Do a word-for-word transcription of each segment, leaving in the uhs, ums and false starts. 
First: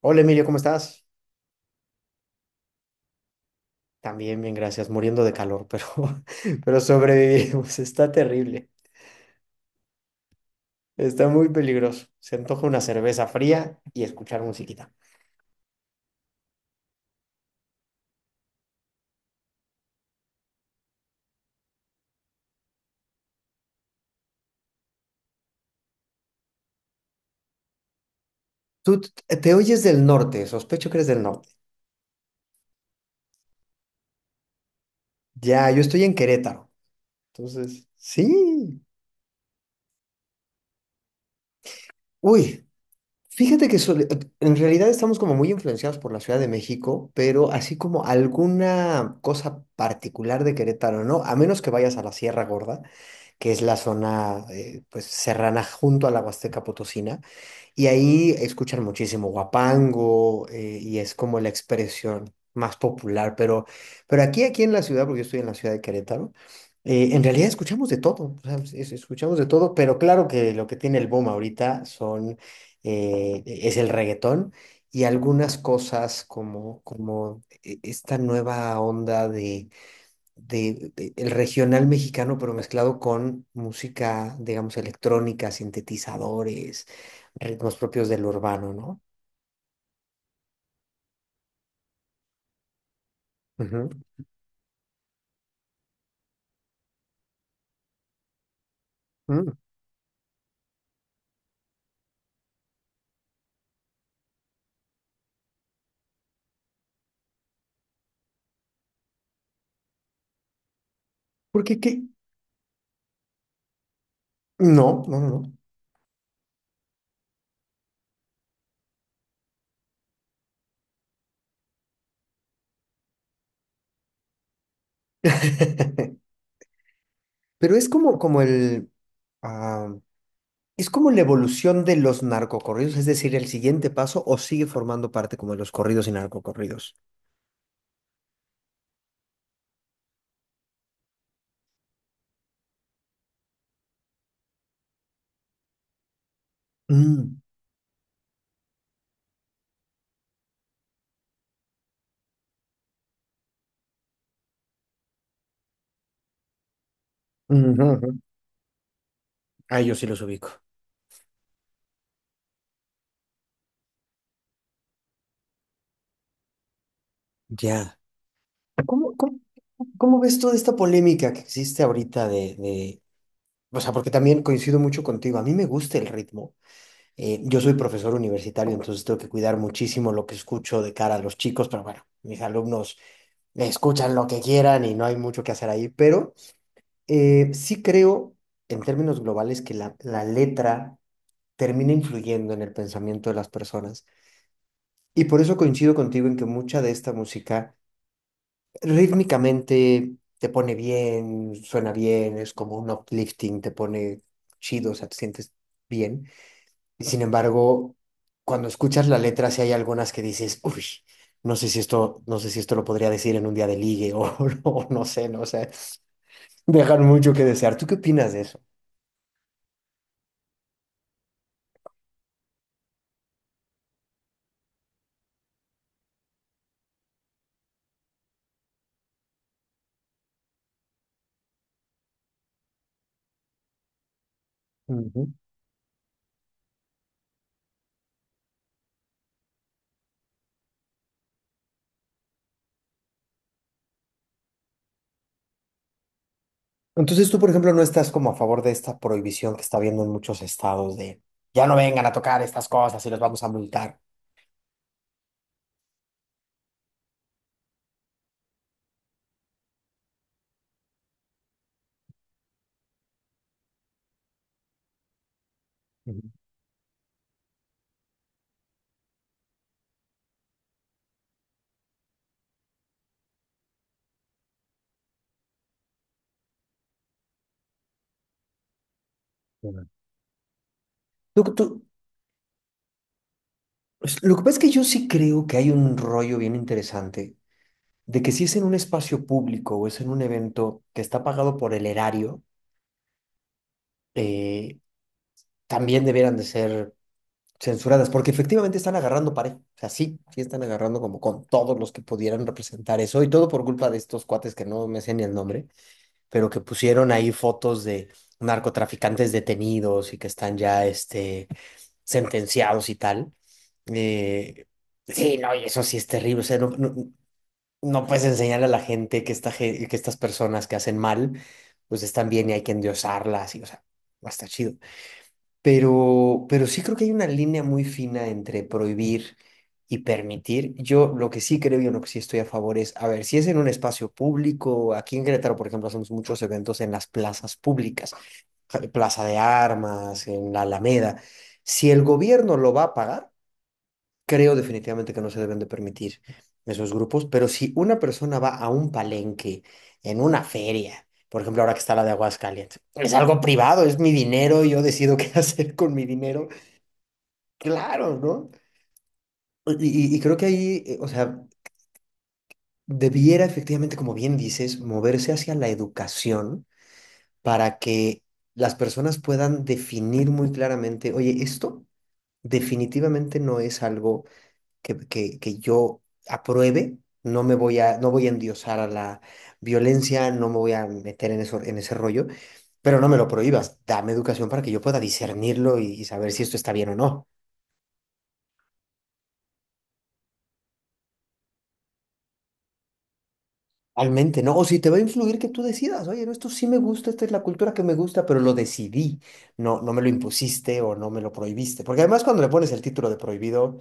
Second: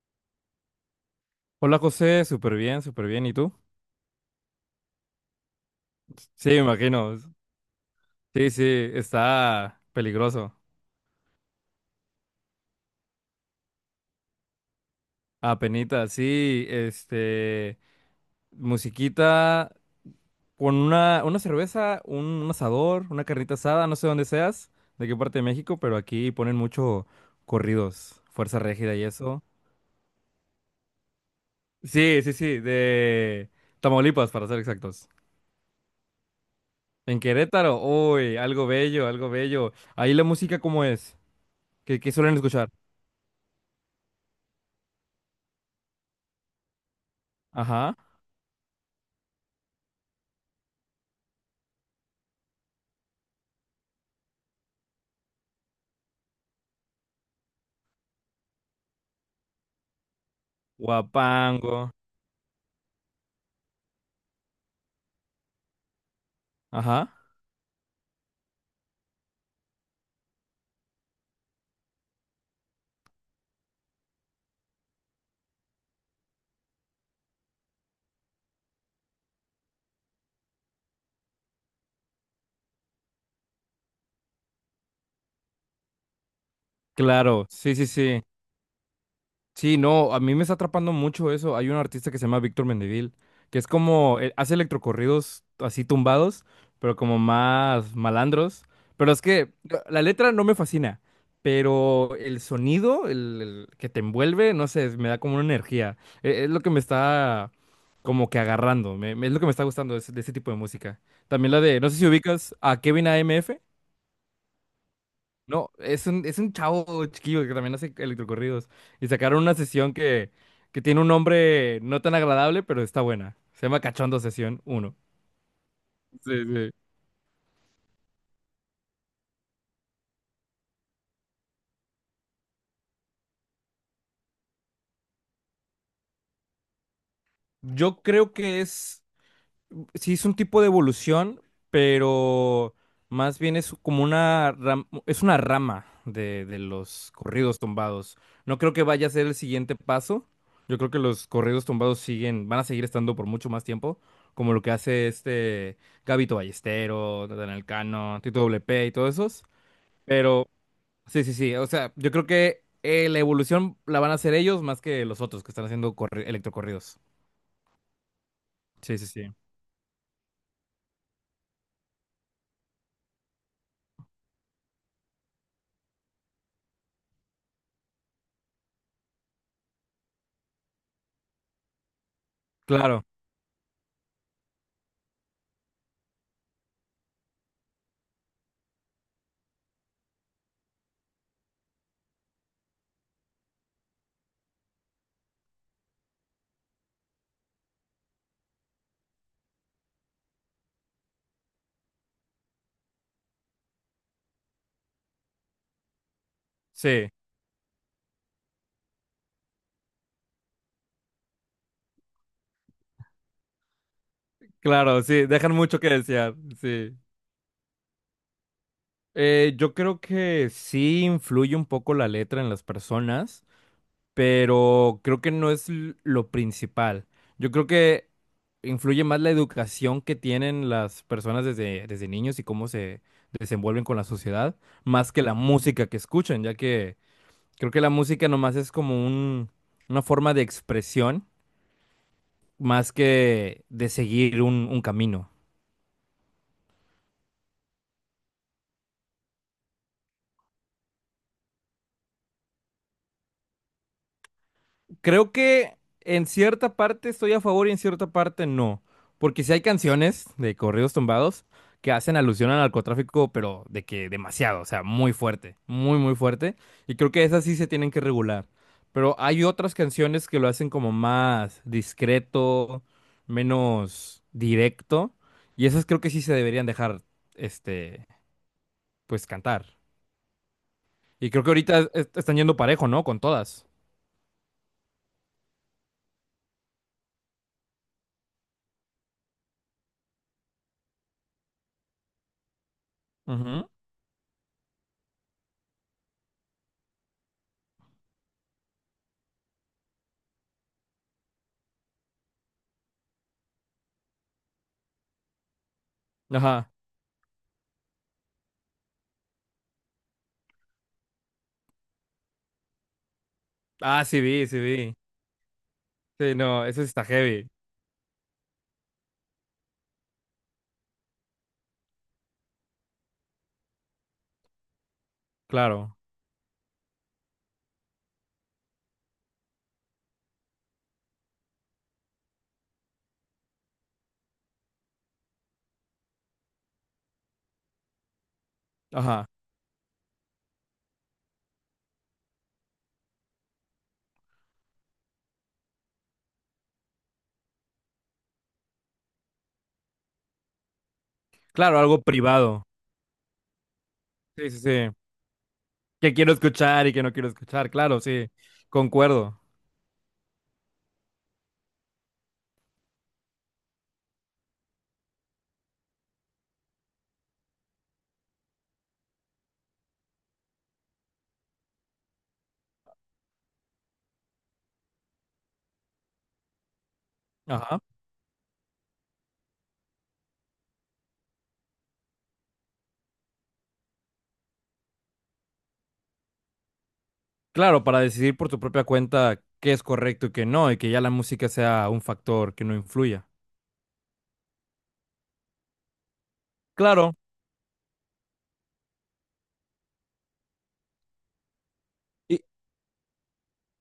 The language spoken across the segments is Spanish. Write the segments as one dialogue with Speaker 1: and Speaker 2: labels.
Speaker 1: Hola Emilio, ¿cómo estás?
Speaker 2: Hola José, súper bien, súper bien. ¿Y tú?
Speaker 1: También bien, gracias, muriendo de calor, pero,
Speaker 2: Sí, me
Speaker 1: pero
Speaker 2: imagino.
Speaker 1: sobrevivimos. Está
Speaker 2: Sí, sí,
Speaker 1: terrible,
Speaker 2: está peligroso.
Speaker 1: está muy peligroso. Se antoja una cerveza fría y escuchar musiquita.
Speaker 2: Apenita, sí, este, musiquita con una, una cerveza, un, un asador, una carnita asada, no sé dónde seas, de qué parte de México, pero aquí ponen mucho corridos, Fuerza Régida
Speaker 1: Tú
Speaker 2: y
Speaker 1: t-
Speaker 2: eso.
Speaker 1: te oyes del norte, sospecho que eres del norte.
Speaker 2: Sí, sí, sí, de Tamaulipas, para ser exactos.
Speaker 1: Ya, yo estoy en Querétaro.
Speaker 2: En Querétaro,
Speaker 1: Entonces,
Speaker 2: uy, algo
Speaker 1: sí.
Speaker 2: bello, algo bello. Ahí la música, ¿cómo es? ¿Qué, qué suelen
Speaker 1: Uy,
Speaker 2: escuchar?
Speaker 1: fíjate que sole- en realidad estamos como muy influenciados por la Ciudad de México, pero así
Speaker 2: Ajá.
Speaker 1: como alguna cosa particular de Querétaro, ¿no? A menos que vayas a la Sierra Gorda, que es la zona eh, pues serrana junto a la Huasteca Potosina, y ahí escuchan muchísimo huapango eh, y es como la
Speaker 2: Guapango.
Speaker 1: expresión más popular, pero, pero aquí, aquí en la ciudad, porque yo estoy en la ciudad de Querétaro,
Speaker 2: Ajá.
Speaker 1: eh, en realidad escuchamos de todo, o sea, es- escuchamos de todo, pero claro que lo que tiene el boom ahorita son, eh, es el reggaetón y algunas cosas como, como e- esta nueva onda de, de- el regional mexicano, pero mezclado con música, digamos, electrónica, sintetizadores,
Speaker 2: Claro, sí,
Speaker 1: ritmos
Speaker 2: sí,
Speaker 1: propios
Speaker 2: sí.
Speaker 1: del urbano, ¿no?
Speaker 2: Sí, no, a mí me está atrapando mucho eso. Hay un artista que se llama Víctor Mendivil, que es
Speaker 1: Ujú.
Speaker 2: como, eh, hace electrocorridos así tumbados, pero como más malandros. Pero es que
Speaker 1: Mm.
Speaker 2: la la letra no me fascina, pero el sonido, el, el que te envuelve, no sé, me da como una energía. E- Es, lo que me está como que agarrando, me- me- es lo que me está gustando de ese, de ese tipo de música. También la
Speaker 1: ¿Porque
Speaker 2: de, no sé
Speaker 1: qué?
Speaker 2: si ubicas a Kevin A M F.
Speaker 1: No, no, no. No.
Speaker 2: No, es un, es un chavo chiquillo que también hace electrocorridos. Y sacaron una sesión que, que tiene un nombre no tan agradable, pero está buena. Se llama Cachondo Sesión uno. Sí, sí.
Speaker 1: Pero es como, como el, ah, es como la evolución de los narcocorridos, es decir, el siguiente paso, o sigue formando parte como de los corridos y narcocorridos.
Speaker 2: Yo creo que es. Sí es un tipo de evolución, pero más bien es como una ram- es una rama de, de los
Speaker 1: Mm.
Speaker 2: corridos tumbados. No creo que vaya a ser el siguiente paso. Yo creo que los corridos tumbados siguen, van a seguir estando por mucho más tiempo, como lo que hace este Gabito Ballesteros, Natanael
Speaker 1: Ujú, ujú.
Speaker 2: Cano, Tito W P y todos esos.
Speaker 1: Ah, yo sí los
Speaker 2: Pero
Speaker 1: ubico.
Speaker 2: sí, sí, sí. O sea, yo creo que eh, la evolución la van a hacer ellos más que los otros que están haciendo corri- electrocorridos.
Speaker 1: Ya.
Speaker 2: Sí, sí,
Speaker 1: ¿Cómo,
Speaker 2: sí.
Speaker 1: cómo, cómo ves toda esta polémica que existe ahorita de, O sea, porque también coincido mucho contigo. A mí me gusta el ritmo. Eh, yo soy profesor universitario, entonces tengo que cuidar muchísimo lo que escucho de cara a los chicos, pero bueno, mis alumnos
Speaker 2: Claro,
Speaker 1: escuchan lo que quieran y no hay mucho que hacer ahí. Pero eh, sí creo, en términos globales, que la, la letra termina influyendo en el pensamiento de las personas. Y por eso coincido contigo en que mucha de esta música rítmicamente te pone bien, suena bien, es como un uplifting, te pone chido, o sea, te sientes bien.
Speaker 2: sí.
Speaker 1: Sin embargo, cuando escuchas la letra, sí hay algunas que dices, uy, no sé si esto, no sé si esto lo podría decir en un día de ligue o, o
Speaker 2: Claro,
Speaker 1: no
Speaker 2: sí,
Speaker 1: sé, no
Speaker 2: dejan
Speaker 1: sé.
Speaker 2: mucho que desear, sí.
Speaker 1: Dejan mucho que desear. ¿Tú qué opinas de eso?
Speaker 2: Eh, yo creo que sí influye un poco la letra en las personas, pero creo que no es l- lo principal. Yo creo que influye más la educación que tienen las personas desde, desde niños y cómo se desenvuelven con la sociedad, más que
Speaker 1: Ujú.
Speaker 2: la música que escuchan, ya que creo que la música nomás es como un, una forma de expresión, más que de seguir un un camino.
Speaker 1: Entonces tú, por ejemplo, no estás como a favor de esta prohibición que está habiendo en muchos estados de ya no vengan a tocar estas cosas y los vamos a multar.
Speaker 2: Creo que en cierta parte estoy a favor y en cierta parte no. Porque si hay canciones de corridos tumbados que hacen alusión al narcotráfico, pero de que demasiado, o sea, muy fuerte, muy, muy
Speaker 1: Ujú,
Speaker 2: fuerte. Y creo que esas sí se tienen que regular. Pero hay otras canciones que lo hacen como más discreto, menos directo. Y esas creo que sí se deberían dejar, este, pues cantar.
Speaker 1: ujú.
Speaker 2: Y creo
Speaker 1: Lo
Speaker 2: que
Speaker 1: que,
Speaker 2: ahorita
Speaker 1: tú-
Speaker 2: est- están yendo parejo, ¿no? Con todas.
Speaker 1: es- lo que pasa es que yo sí creo que hay un rollo bien interesante de que si es en un espacio público o es en un evento que está pagado por el erario,
Speaker 2: Ujú.
Speaker 1: eh, también debieran de ser censuradas, porque efectivamente están agarrando parejo. O sea, sí, sí están agarrando como con todos los que pudieran representar eso y todo por culpa de estos cuates que no me sé ni el nombre, pero que
Speaker 2: Ajá.
Speaker 1: pusieron ahí fotos de narcotraficantes detenidos y que están ya este, sentenciados y tal.
Speaker 2: Ah, sí vi, sí
Speaker 1: Eh,
Speaker 2: vi.
Speaker 1: sí, no, y eso sí es
Speaker 2: Sí,
Speaker 1: terrible. O sea,
Speaker 2: no,
Speaker 1: no,
Speaker 2: eso
Speaker 1: no,
Speaker 2: está heavy,
Speaker 1: no puedes enseñar a la gente que, esta, ge- que estas personas que hacen mal, pues están bien y hay que endiosarlas. Y, o sea, no está chido.
Speaker 2: claro.
Speaker 1: Pero, pero sí creo que hay una línea muy fina entre prohibir y permitir. Yo lo que sí creo y en lo que sí estoy a favor es, a ver, si es en un espacio público, aquí en Querétaro, por ejemplo, hacemos muchos eventos en las plazas públicas, eh, Plaza
Speaker 2: Ajá.
Speaker 1: de Armas, en la Alameda. Si el gobierno lo va a pagar, creo definitivamente que no se deben de permitir esos grupos, pero si una persona va a un palenque, en una feria, por ejemplo, ahora
Speaker 2: Claro,
Speaker 1: que está
Speaker 2: algo
Speaker 1: la de
Speaker 2: privado.
Speaker 1: Aguascalientes. Es algo privado, es mi
Speaker 2: Sí, sí,
Speaker 1: dinero, y yo
Speaker 2: sí.
Speaker 1: decido qué hacer con mi
Speaker 2: Que quiero
Speaker 1: dinero
Speaker 2: escuchar y que no quiero escuchar, claro,
Speaker 1: Claro,
Speaker 2: sí.
Speaker 1: ¿no?
Speaker 2: Concuerdo.
Speaker 1: Y, y- y creo que ahí, eh, o sea, debiera efectivamente, como bien dices, moverse hacia la educación para que las personas puedan definir muy claramente, oye, esto definitivamente no es algo que, que, que yo apruebe, no me voy
Speaker 2: Ajá.
Speaker 1: a, no voy a endiosar a la violencia, no me voy a meter en eso, en ese rollo, pero no me lo prohíbas, dame educación para que yo pueda discernirlo y y saber si esto está bien o no.
Speaker 2: Claro, para decidir por tu propia cuenta qué es correcto y qué no, y que ya la música sea un factor que no influya.
Speaker 1: Realmente, ¿no? O si te va a influir que tú decidas, oye, no, esto sí me gusta,
Speaker 2: Claro,
Speaker 1: esta es la cultura que me gusta, pero lo decidí, no, no me lo impusiste o no me lo prohibiste. Porque además
Speaker 2: y
Speaker 1: cuando le pones el título de prohibido,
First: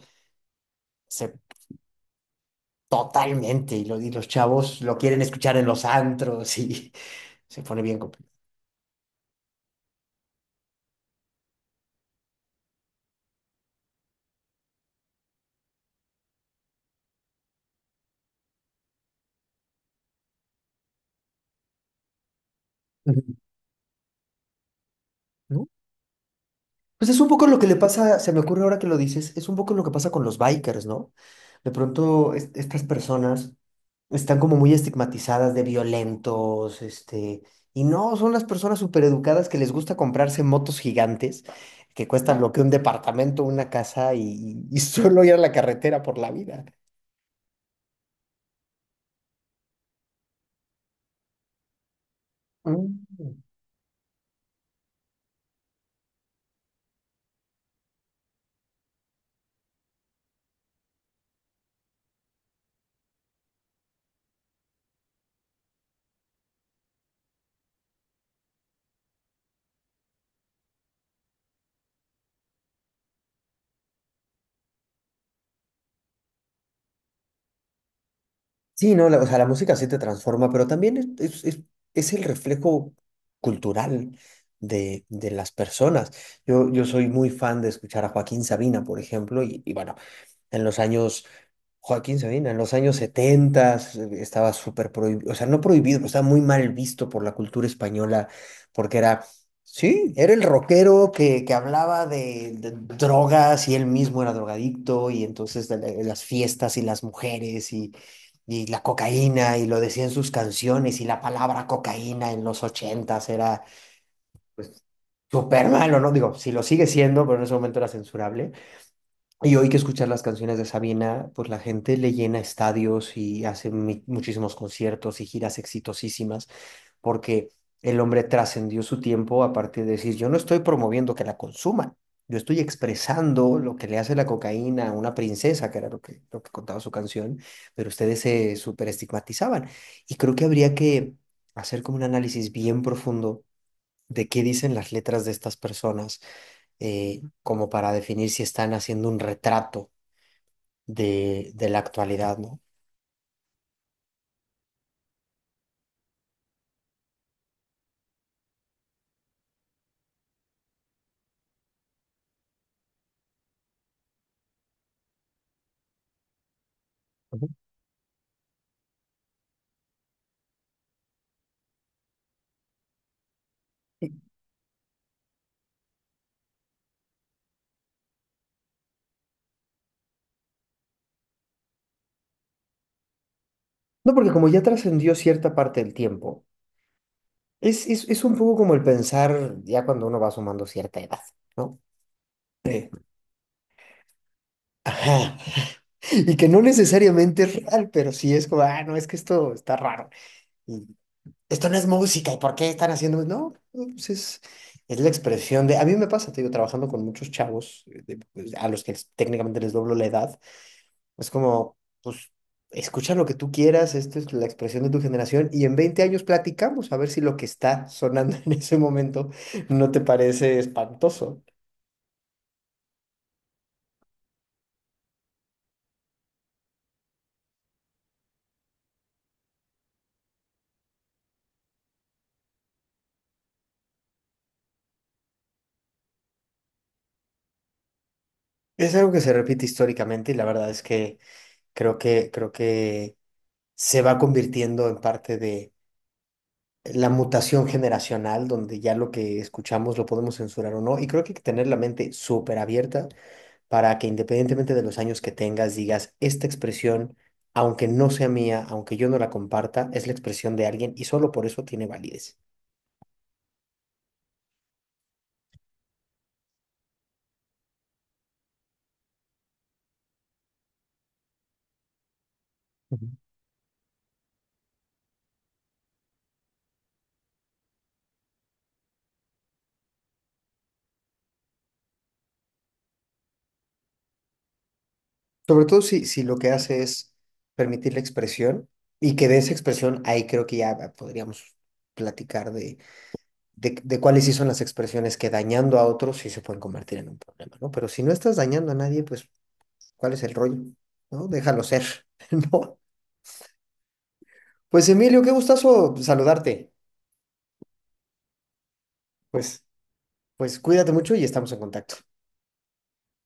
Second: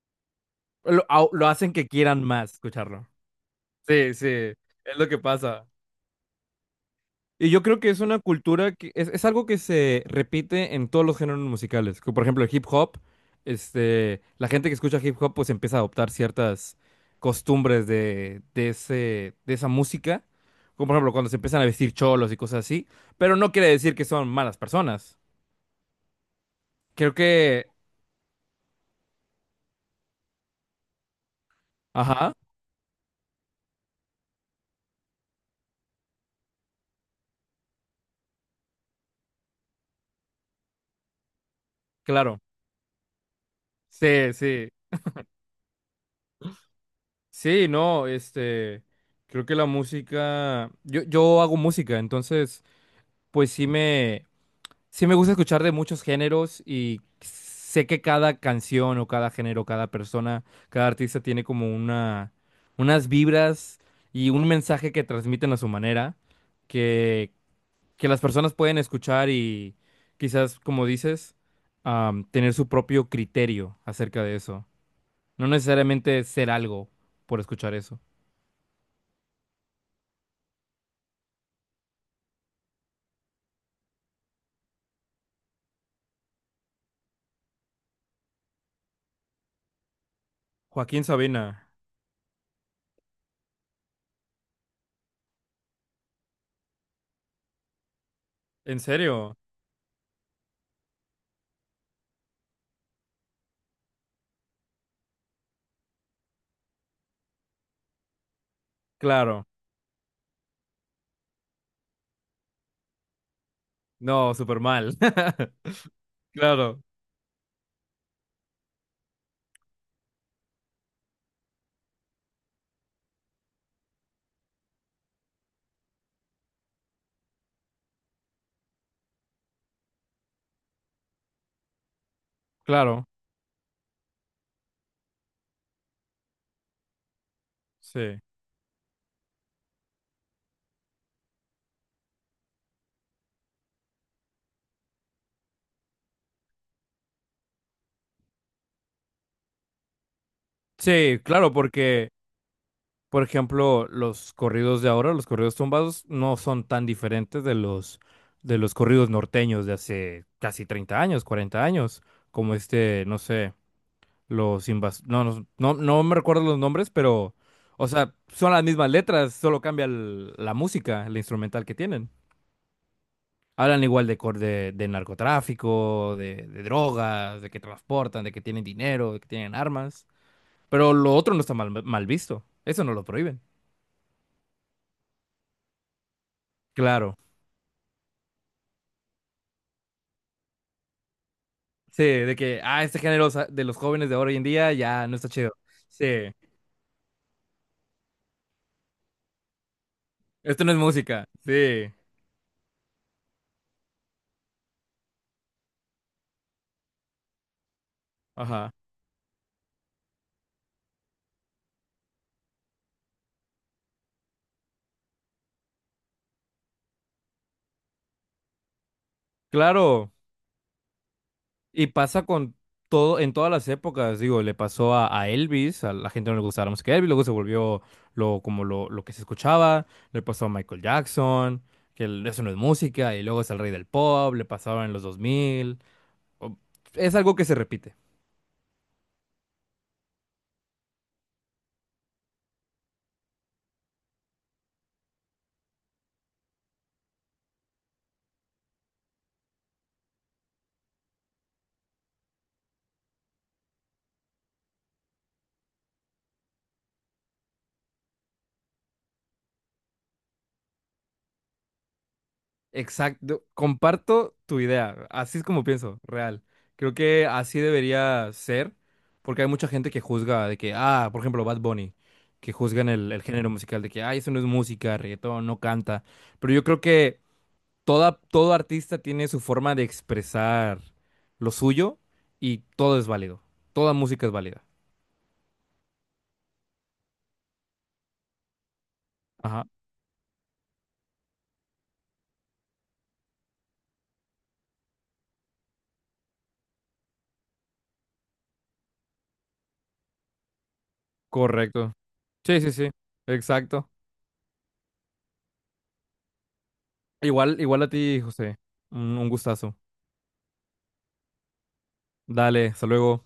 Speaker 2: lo, au-
Speaker 1: se
Speaker 2: lo hacen que quieran más escucharlo.
Speaker 1: totalmente, y, lo- y
Speaker 2: Sí,
Speaker 1: los
Speaker 2: sí,
Speaker 1: chavos lo
Speaker 2: es lo que
Speaker 1: quieren escuchar en
Speaker 2: pasa.
Speaker 1: los antros y
Speaker 2: Y
Speaker 1: se
Speaker 2: yo creo
Speaker 1: pone
Speaker 2: que
Speaker 1: bien
Speaker 2: es una
Speaker 1: complicado.
Speaker 2: cultura que es, es algo que se repite en todos los géneros musicales, como por ejemplo, el hip hop, este, la gente que escucha hip hop pues empieza a adoptar ciertas costumbres de, de ese, de esa música. Como por ejemplo cuando se empiezan a vestir cholos y cosas así.
Speaker 1: Ujú.
Speaker 2: Pero no quiere decir que son malas personas.
Speaker 1: ¿No? Pues
Speaker 2: Creo
Speaker 1: es un poco lo que
Speaker 2: que,
Speaker 1: le pasa, se me ocurre ahora que lo dices, es un poco lo que pasa con los bikers, ¿no? De pronto
Speaker 2: ajá,
Speaker 1: es- estas personas están como muy estigmatizadas de violentos, este, y no, son las personas súper educadas que les gusta comprarse motos gigantes que
Speaker 2: claro.
Speaker 1: cuestan lo que un departamento, una casa,
Speaker 2: Sí,
Speaker 1: y,
Speaker 2: sí.
Speaker 1: y solo ir a la carretera por la vida.
Speaker 2: Sí, no, este, creo que la música, yo, yo hago música, entonces
Speaker 1: Mm.
Speaker 2: pues sí me, sí, me gusta escuchar de muchos géneros y sé que cada canción o cada género, cada persona, cada artista tiene como una, unas vibras y un mensaje que transmiten a su manera, que, que las personas pueden escuchar y quizás, como dices, am, tener su propio criterio acerca de eso. No necesariamente ser algo por escuchar eso.
Speaker 1: Sí, no, la- o sea, la música sí te transforma, pero también es, es- es- es el reflejo cultural de, de las personas. Yo, yo soy muy fan de escuchar a Joaquín Sabina, por ejemplo, y, y bueno, en los
Speaker 2: Joaquín
Speaker 1: años
Speaker 2: Sabina,
Speaker 1: Joaquín Sabina, en los años setenta estaba súper prohibido, o sea, no prohibido, pero estaba muy mal visto por la cultura española,
Speaker 2: ¿en
Speaker 1: porque era,
Speaker 2: serio?
Speaker 1: sí, era el rockero que, que hablaba de, de drogas y él mismo era drogadicto, y entonces de la- de las fiestas y las mujeres, y, y la
Speaker 2: Claro,
Speaker 1: cocaína, y lo decía en sus canciones, y la palabra cocaína en los ochentas era,
Speaker 2: no, súper
Speaker 1: pues,
Speaker 2: mal.
Speaker 1: súper malo, ¿no? Digo, si lo
Speaker 2: Claro,
Speaker 1: sigue siendo, pero en ese momento era censurable. Y hoy que escuchar las canciones de Sabina, pues la gente le llena estadios y hace mi- muchísimos conciertos y giras exitosísimas, porque el hombre trascendió su tiempo a partir de decir, yo no estoy promoviendo que la consuman, yo estoy
Speaker 2: claro,
Speaker 1: expresando lo que le hace la cocaína a una princesa, que era lo que, lo que contaba su canción, pero ustedes
Speaker 2: sí.
Speaker 1: se súper estigmatizaban. Y creo que habría que hacer como un análisis bien profundo de qué dicen las letras de estas personas, eh, como para definir si están haciendo un retrato
Speaker 2: Sí,
Speaker 1: de,
Speaker 2: claro,
Speaker 1: de la
Speaker 2: porque,
Speaker 1: actualidad, ¿no?
Speaker 2: por ejemplo, los corridos de ahora, los corridos tumbados, no son tan diferentes de los, de los corridos norteños de hace casi treinta años, cuarenta años, como este, no sé, los invas... no, no, no, no me recuerdo los nombres, pero,
Speaker 1: Ujú.
Speaker 2: o sea, son las mismas letras, solo cambia el- la música, la instrumental que tienen. Hablan igual
Speaker 1: Y-
Speaker 2: de, cor- de, de narcotráfico, de, de drogas, de que transportan, de que tienen dinero, de que tienen armas. Pero lo otro no está mal, mal visto. Eso no lo prohíben.
Speaker 1: No, porque como ya trascendió cierta parte del tiempo,
Speaker 2: Claro,
Speaker 1: es, es, es un poco como el pensar ya cuando uno va sumando cierta edad, ¿no?
Speaker 2: sí, de que, ah,
Speaker 1: De,
Speaker 2: este género sa- de los jóvenes de ahora hoy en día ya no está
Speaker 1: ajá,
Speaker 2: chido. Sí,
Speaker 1: y que no necesariamente es real, pero sí es como, ah, no, es que esto está raro.
Speaker 2: esto no es
Speaker 1: Y
Speaker 2: música.
Speaker 1: esto no es
Speaker 2: Sí,
Speaker 1: música, ¿y por qué están haciendo? No, pues es, es la expresión de, a mí me pasa, te digo, trabajando con muchos chavos eh, de- pues, a
Speaker 2: ajá.
Speaker 1: los que les- técnicamente les doblo la edad. Es como, pues, escucha lo que tú quieras, esto es la expresión de tu generación y en veinte años platicamos a ver si lo que está sonando en ese momento no te
Speaker 2: Claro,
Speaker 1: parece espantoso.
Speaker 2: y pasa con todo, en todas las épocas, digo, le pasó a, a Elvis, a la gente no le gustaba la música de Elvis, luego se volvió lo, como lo, lo que se escuchaba, le pasó a Michael Jackson, que el- eso no es música, y luego es el rey del pop, le pasaba en los dos mil. o- Es algo que se repite.
Speaker 1: Es algo que se repite históricamente y la verdad es que creo que, creo que se va convirtiendo en parte de la mutación generacional, donde ya lo que escuchamos lo podemos censurar o no. Y creo que hay que tener la mente súper abierta para que independientemente de los años que tengas, digas, esta expresión, aunque no sea mía, aunque yo no la comparta, es la expresión de alguien y solo por eso tiene validez.
Speaker 2: Exacto, comparto tu idea, así es como pienso, real. Creo que así debería ser, porque hay mucha gente que juzga de que, ah, por ejemplo, Bad Bunny, que juzgan
Speaker 1: Ujú.
Speaker 2: el, el género musical de que, ay, eso no es música, reggaetón, no canta. Pero yo creo que toda, todo artista tiene su forma de expresar lo suyo y todo es válido, toda música es válida.
Speaker 1: Sobre todo si, si lo que hace es permitir la expresión y que de esa
Speaker 2: Ajá,
Speaker 1: expresión, ahí creo que ya podríamos platicar de, de, de cuáles sí son las expresiones que dañando a otros sí se pueden convertir en un problema, ¿no? Pero si no estás dañando a nadie, pues, ¿cuál es el rollo? ¿No? Déjalo ser,
Speaker 2: correcto. Sí, sí,
Speaker 1: ¿no?
Speaker 2: sí, exacto.
Speaker 1: Pues Emilio, qué gustazo saludarte.
Speaker 2: Igual, igual a ti, José, un un
Speaker 1: Pues
Speaker 2: gustazo.
Speaker 1: Pues cuídate mucho y estamos en contacto.
Speaker 2: Dale, hasta luego.